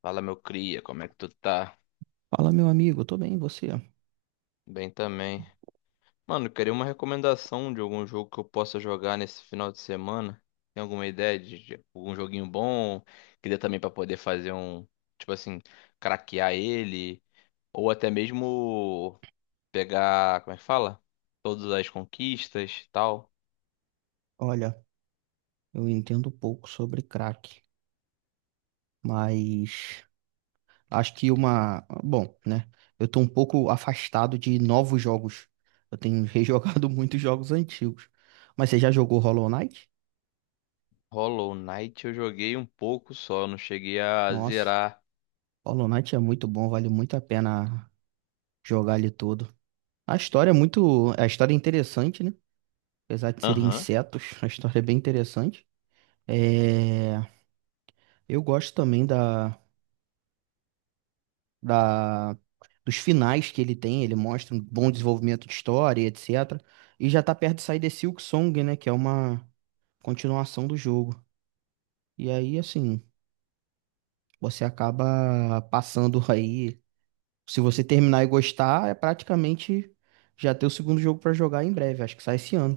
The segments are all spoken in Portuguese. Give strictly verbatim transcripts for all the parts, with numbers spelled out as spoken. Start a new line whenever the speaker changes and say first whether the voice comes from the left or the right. left: Fala, meu cria, como é que tu tá?
right: Fala, meu amigo, tô bem, e você?
left: Bem também. Mano, eu queria uma recomendação de algum jogo que eu possa jogar nesse final de semana. Tem alguma ideia de, de algum joguinho bom que dê também pra poder fazer um, tipo assim, craquear ele ou até mesmo pegar, como é que fala? Todas as conquistas, e tal.
right: Olha, eu entendo pouco sobre crack, mas acho que uma. Bom, né? Eu tô um pouco afastado de novos jogos. Eu tenho rejogado muitos jogos antigos. Mas você já jogou Hollow Knight?
left: Hollow Knight eu joguei um pouco só, não cheguei a
right: Nossa,
left: zerar.
right: Hollow Knight é muito bom, vale muito a pena jogar ele todo. A história é muito. A história é interessante, né? Apesar de serem
left: Aham.
right: insetos, a história é bem interessante. É... Eu gosto também da. da, dos finais que ele tem, ele mostra um bom desenvolvimento de história, e etcétera. E já tá perto de sair The Silk Song, né? Que é uma continuação do jogo. E aí, assim, você acaba passando aí. Se você terminar e gostar, é praticamente já ter o segundo jogo pra jogar em breve. Acho que sai esse ano.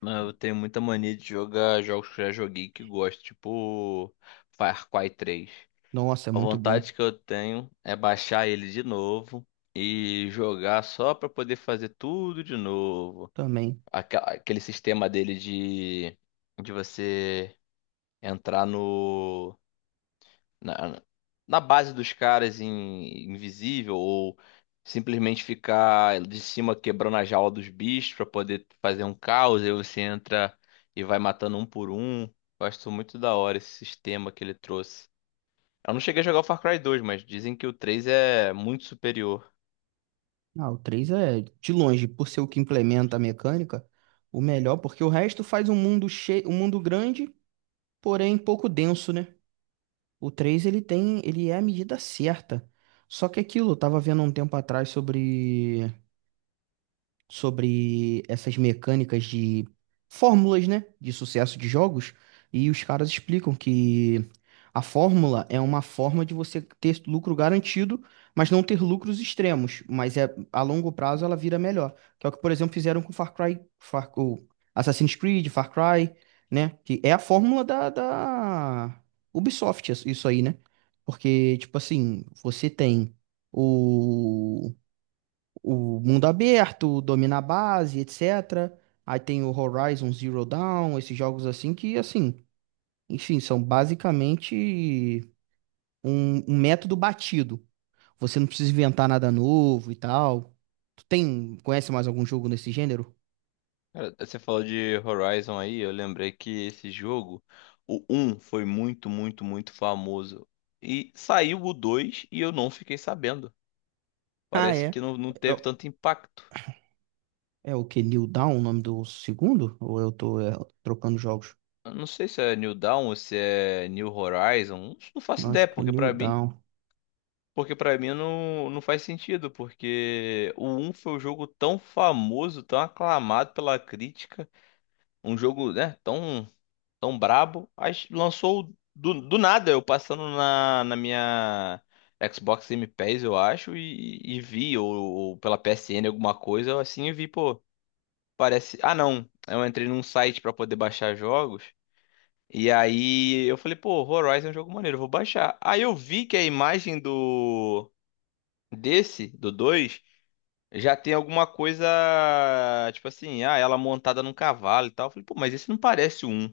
left: Não, eu tenho muita mania de jogar jogos que eu já joguei e que gosto, tipo Far Cry três.
right: Nossa, é
left: A
right: muito bom
left: vontade que eu tenho é baixar ele de novo e jogar só pra poder fazer tudo de novo.
right: também.
left: Aquela- Aquele sistema dele de, de você entrar no na, na base dos caras em invisível ou simplesmente ficar de cima quebrando a jaula dos bichos pra poder fazer um caos, aí você entra e vai matando um por um. Gosto muito da hora esse sistema que ele trouxe. Eu não cheguei a jogar o Far Cry dois, mas dizem que o três é muito superior.
right: Ah, o três é de longe, por ser o que implementa a mecânica, o melhor, porque o resto faz um mundo cheio, um mundo grande, porém pouco denso, né? O três ele tem, ele é a medida certa. Só que é aquilo, eu tava vendo um tempo atrás sobre sobre essas mecânicas de fórmulas, né, de sucesso de jogos, e os caras explicam que a fórmula é uma forma de você ter lucro garantido, mas não ter lucros extremos, mas é a longo prazo ela vira melhor. Que é o que, por exemplo, fizeram com Far Cry, Far, o Assassin's Creed, Far Cry, né, que é a fórmula da, da Ubisoft, isso isso aí, né? Porque, tipo assim, você tem o o mundo aberto, o domina a base, etcétera. Aí tem o Horizon Zero Dawn, esses jogos assim que, assim, enfim, são basicamente um, um método batido. Você não precisa inventar nada novo e tal. Tu tem, conhece mais algum jogo nesse gênero?
left: Cara, você falou de Horizon aí, eu lembrei que esse jogo, o um foi muito, muito, muito famoso. E saiu o dois e eu não fiquei sabendo.
right: Ah,
left: Parece
right: é.
left: que não, não teve tanto impacto.
right: É, é o que? New Dawn, o nome do segundo? Ou eu tô, é, trocando jogos?
left: Eu não sei se é New Dawn ou se é New Horizon. Não faço
right: Não,
left: ideia,
right: acho que é
left: porque
right: New
left: pra mim,
right: Dawn.
left: porque para mim não, não faz sentido, porque o um foi um jogo tão famoso, tão aclamado pela crítica, um jogo, né, tão tão brabo, aí lançou do, do nada, eu passando na, na minha Xbox Game Pass, eu acho, e, e vi ou, ou pela P S N alguma coisa, assim, e vi, pô, parece, ah, não, eu entrei num site pra poder baixar jogos. E aí eu falei, pô, Horizon é um jogo maneiro, eu vou baixar. Aí eu vi que a imagem do desse, do dois já tem alguma coisa, tipo assim, ah, ela montada num cavalo e tal. Eu falei, pô, mas esse não parece o um.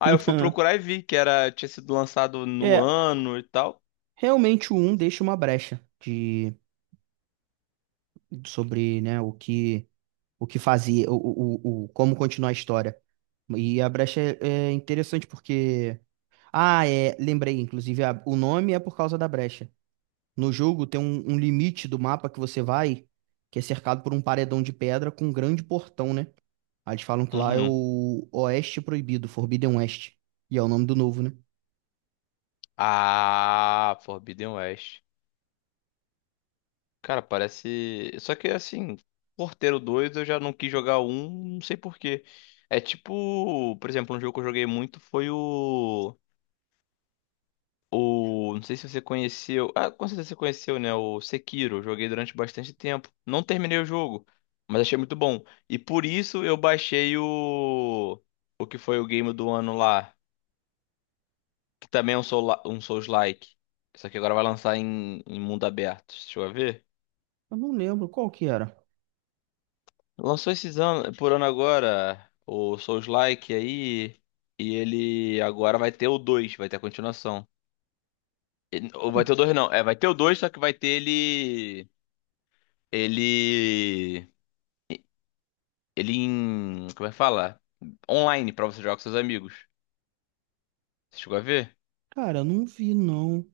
left: Aí eu fui procurar e vi que era tinha sido lançado no
right: É,
left: ano e tal.
right: realmente o um deixa uma brecha de sobre, né, o que o que fazia, o, o, o, o- como continuar a história. E a brecha é é interessante porque. Ah, é. Lembrei, inclusive, a- o nome é por causa da brecha. No jogo tem um, um limite do mapa que você vai, que é cercado por um paredão de pedra com um grande portão, né? Aí eles falam que lá é
left: Uhum.
right: o Oeste Proibido, Forbidden West. E é o nome do novo, né?
left: Ah, Forbidden West. Cara, parece, só que assim, Porteiro dois eu já não quis jogar o um, não sei por quê. É tipo, por exemplo, um jogo que eu joguei muito foi o O, não sei se você conheceu. Ah, com certeza você conheceu, né? O Sekiro. Joguei durante bastante tempo. Não terminei o jogo, mas achei muito bom. E por isso eu baixei o. O que foi o game do ano lá. Que também é um, soula- um Souls-like. Só que agora vai lançar em, em mundo aberto. Deixa eu ver.
right: Eu não lembro qual que era.
left: Lançou esses anos, por ano agora o Souls-like aí. E ele agora vai ter o dois, vai ter a continuação. E- Ou vai ter o dois, não. É, vai ter o dois, só que vai ter ele. Ele. Ele em. Como é que fala? Online pra você jogar com seus amigos. Você chegou a ver?
right: Cara, eu não vi, não.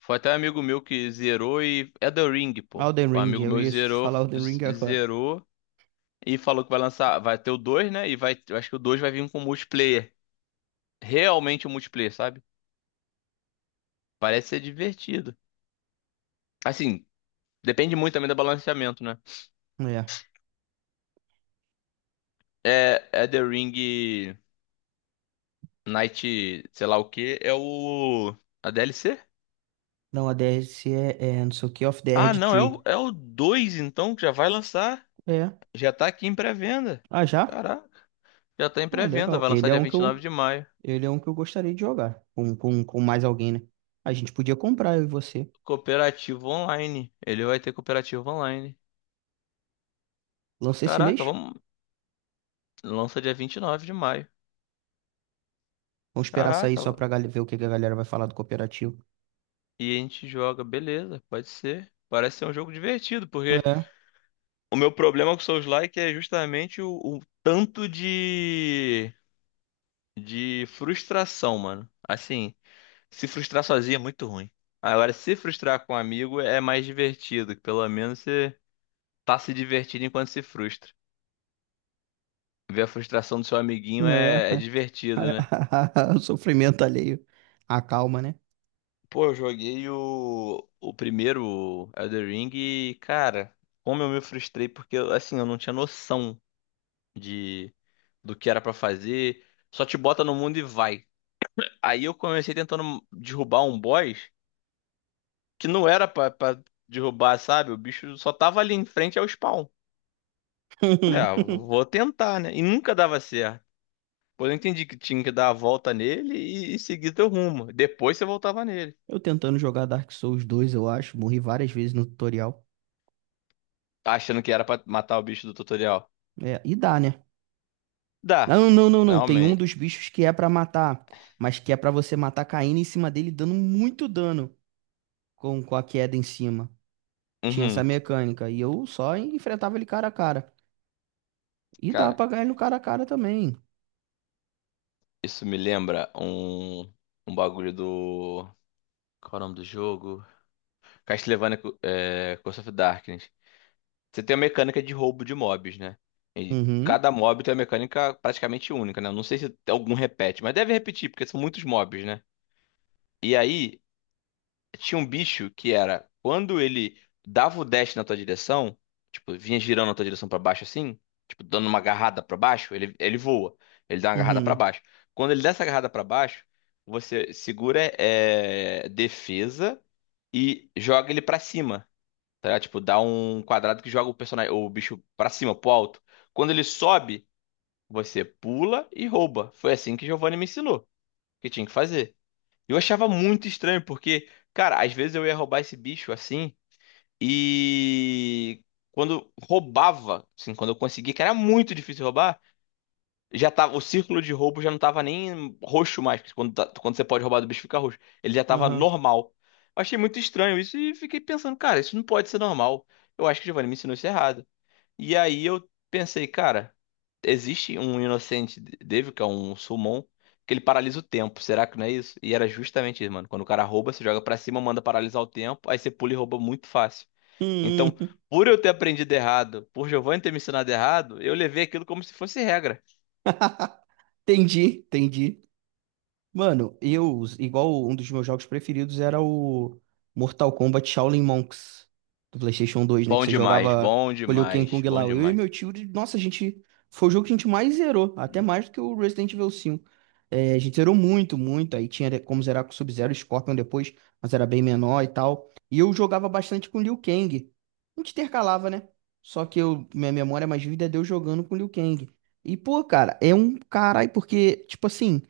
left: Foi até um amigo meu que zerou e. É The Ring, pô.
right: Elden
left: Um
right: Ring,
left: amigo
right: eu
left: meu
right: ia
left: zerou,
right: falar Elden
left: z-
right: Ring agora.
left: zerou e falou que vai lançar. Vai ter o dois, né? E vai. Eu acho que o dois vai vir com multiplayer. Realmente um multiplayer, sabe? Parece ser divertido. Assim, depende muito também do balanceamento, né?
right: É.
left: É, é The Ring Night, sei lá o que, é o. A D L C?
right: Não, a D L C é, é não sei o que, of the
left: Ah,
right: Erd
left: não, é
right: Tree.
left: o, é o dois então, que já vai lançar.
right: É.
left: Já tá aqui em pré-venda.
right: Ah, já?
left: Caraca, já tá em
right: Ah,
left: pré-venda,
right: legal.
left: vai
right: Ele
left: lançar
right: é
left: dia
right: um que
left: vinte e nove
right: eu,
left: de maio.
right: ele é um que eu gostaria de jogar com, com, com mais alguém, né? A gente podia comprar, eu e você.
left: Cooperativo online. Ele vai ter cooperativo online.
right: Lança esse
left: Caraca,
right: mês?
left: vamos. Lança dia vinte e nove de maio.
right: Vamos esperar sair
left: Caraca,
right: só pra gal- ver o que que a galera vai falar do cooperativo.
left: e a gente joga, beleza, pode ser. Parece ser um jogo divertido, porque
right: É,
left: o meu problema com Souls-like é justamente o, o tanto de, de frustração, mano. Assim, se frustrar sozinho é muito ruim. Agora, se frustrar com um amigo é mais divertido, que pelo menos você tá se divertindo enquanto se frustra. Ver a frustração do seu amiguinho é, é
right: é.
left: divertido, né?
right: O sofrimento alheio. A calma, né?
left: Pô, eu joguei o, o primeiro Elden Ring e, cara, como eu me frustrei, porque, assim, eu não tinha noção de do que era pra fazer. Só te bota no mundo e vai. Aí eu comecei tentando derrubar um boss que não era pra, pra derrubar, sabe? O bicho só tava ali em frente ao spawn. Falei, ah, vou tentar, né? E nunca dava certo. Pois eu entendi que tinha que dar a volta nele e, e seguir teu rumo. Depois você voltava nele.
right: Eu tentando jogar Dark Souls dois, eu acho. Morri várias vezes no tutorial.
left: Achando que era pra matar o bicho do tutorial.
right: É, e dá, né?
left: Dá.
right: Não, não, não, não.
left: Não,
right: Tem um
left: man.
right: dos bichos que é pra matar, mas que é pra você matar caindo em cima dele, dando muito dano com, com a queda em cima. Tinha essa
left: Uhum.
right: mecânica. E eu só enfrentava ele cara a cara. E dá
left: Cara,
right: pra ganhar no cara a cara também.
left: isso me lembra um, um bagulho do. Qual é o nome do jogo? Castlevania é, Curse of Darkness. Você tem a mecânica de roubo de mobs, né? E
right: Uhum.
left: cada mob tem uma mecânica praticamente única, né? Eu não sei se algum repete, mas deve repetir, porque são muitos mobs, né? E aí, tinha um bicho que era quando ele dava o dash na tua direção, tipo, vinha girando na tua direção pra baixo assim, tipo, dando uma agarrada pra baixo, ele, ele voa. Ele dá uma agarrada pra
right: Uhum.
left: baixo. Quando ele dá essa agarrada pra baixo, você segura é, defesa e joga ele pra cima, tá? Ligado? Tipo, dá um quadrado que joga o personagem, o bicho pra cima, pro alto. Quando ele sobe, você pula e rouba. Foi assim que Giovanni me ensinou que tinha que fazer. Eu achava muito estranho, porque, cara, às vezes eu ia roubar esse bicho assim, e quando roubava, assim, quando eu conseguia, que era muito difícil roubar, já tava, o círculo de roubo já não tava nem roxo mais, porque quando, tá- quando você pode roubar do bicho fica roxo. Ele já tava
right: Aham. Uhum.
left: normal. Eu achei muito estranho isso e fiquei pensando, cara, isso não pode ser normal. Eu acho que o Giovanni me ensinou isso errado. E aí eu pensei, cara, existe um Inocente Devil, que é um summon, que ele paralisa o tempo. Será que não é isso? E era justamente isso, mano. Quando o cara rouba, você joga pra cima, manda paralisar o tempo, aí você pula e rouba muito fácil. Então, por eu ter aprendido errado, por Giovanni ter me ensinado errado, eu levei aquilo como se fosse regra.
right: Entendi, entendi. Mano, eu, igual um dos meus jogos preferidos era o Mortal Kombat Shaolin Monks do PlayStation dois, né? Que
left: Bom
right: você
left: demais,
right: jogava
left: bom
right: com o Liu Kang e
left: demais,
right: Kung
left: bom
right: Lao. Eu e
left: demais.
right: meu tio, de- nossa, a gente. Foi o jogo que a gente mais zerou, até mais do que o Resident Evil cinco. É, a gente zerou muito, muito. Aí tinha como zerar com o Sub-Zero e Scorpion depois, mas era bem menor e tal. E eu jogava bastante com o Liu Kang. A gente intercalava, né? Só que eu, minha memória mais vívida é de eu jogando com o Liu Kang. E, pô, cara, é um caralho, porque, tipo assim.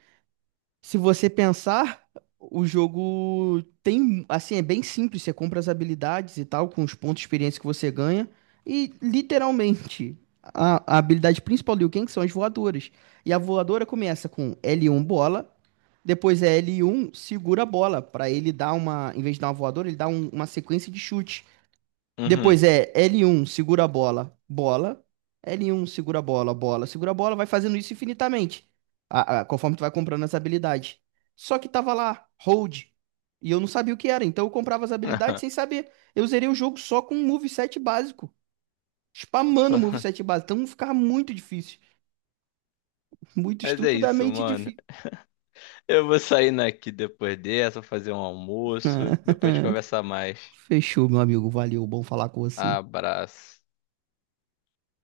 right: Se você pensar, o jogo tem, assim, é bem simples, você compra as habilidades e tal, com os pontos de experiência que você ganha, e literalmente, a, a habilidade principal do Liu Kang são as voadoras. E a voadora começa com L um bola, depois é L um segura a bola, para ele dar uma, em vez de dar uma voadora, ele dá um- uma sequência de chute.
left: Uhum.
right: Depois é L um, segura a bola, bola. L um, segura a bola, bola. Segura a bola, vai fazendo isso infinitamente. A- a- conforme tu vai comprando essa habilidade. Só que tava lá, hold. E eu não sabia o que era. Então eu comprava as habilidades sem saber. Eu zerei o jogo só com um moveset básico. Spamando o
left: Só-
right: moveset básico. Então ficava muito difícil. Muito
left: Mas é isso,
right: estupidamente
left: mano.
right: difícil.
left: Eu vou saindo aqui depois dessa, vou fazer um almoço, depois a gente conversa mais.
right: Fechou, meu amigo. Valeu. Bom falar com você.
left: Abraço.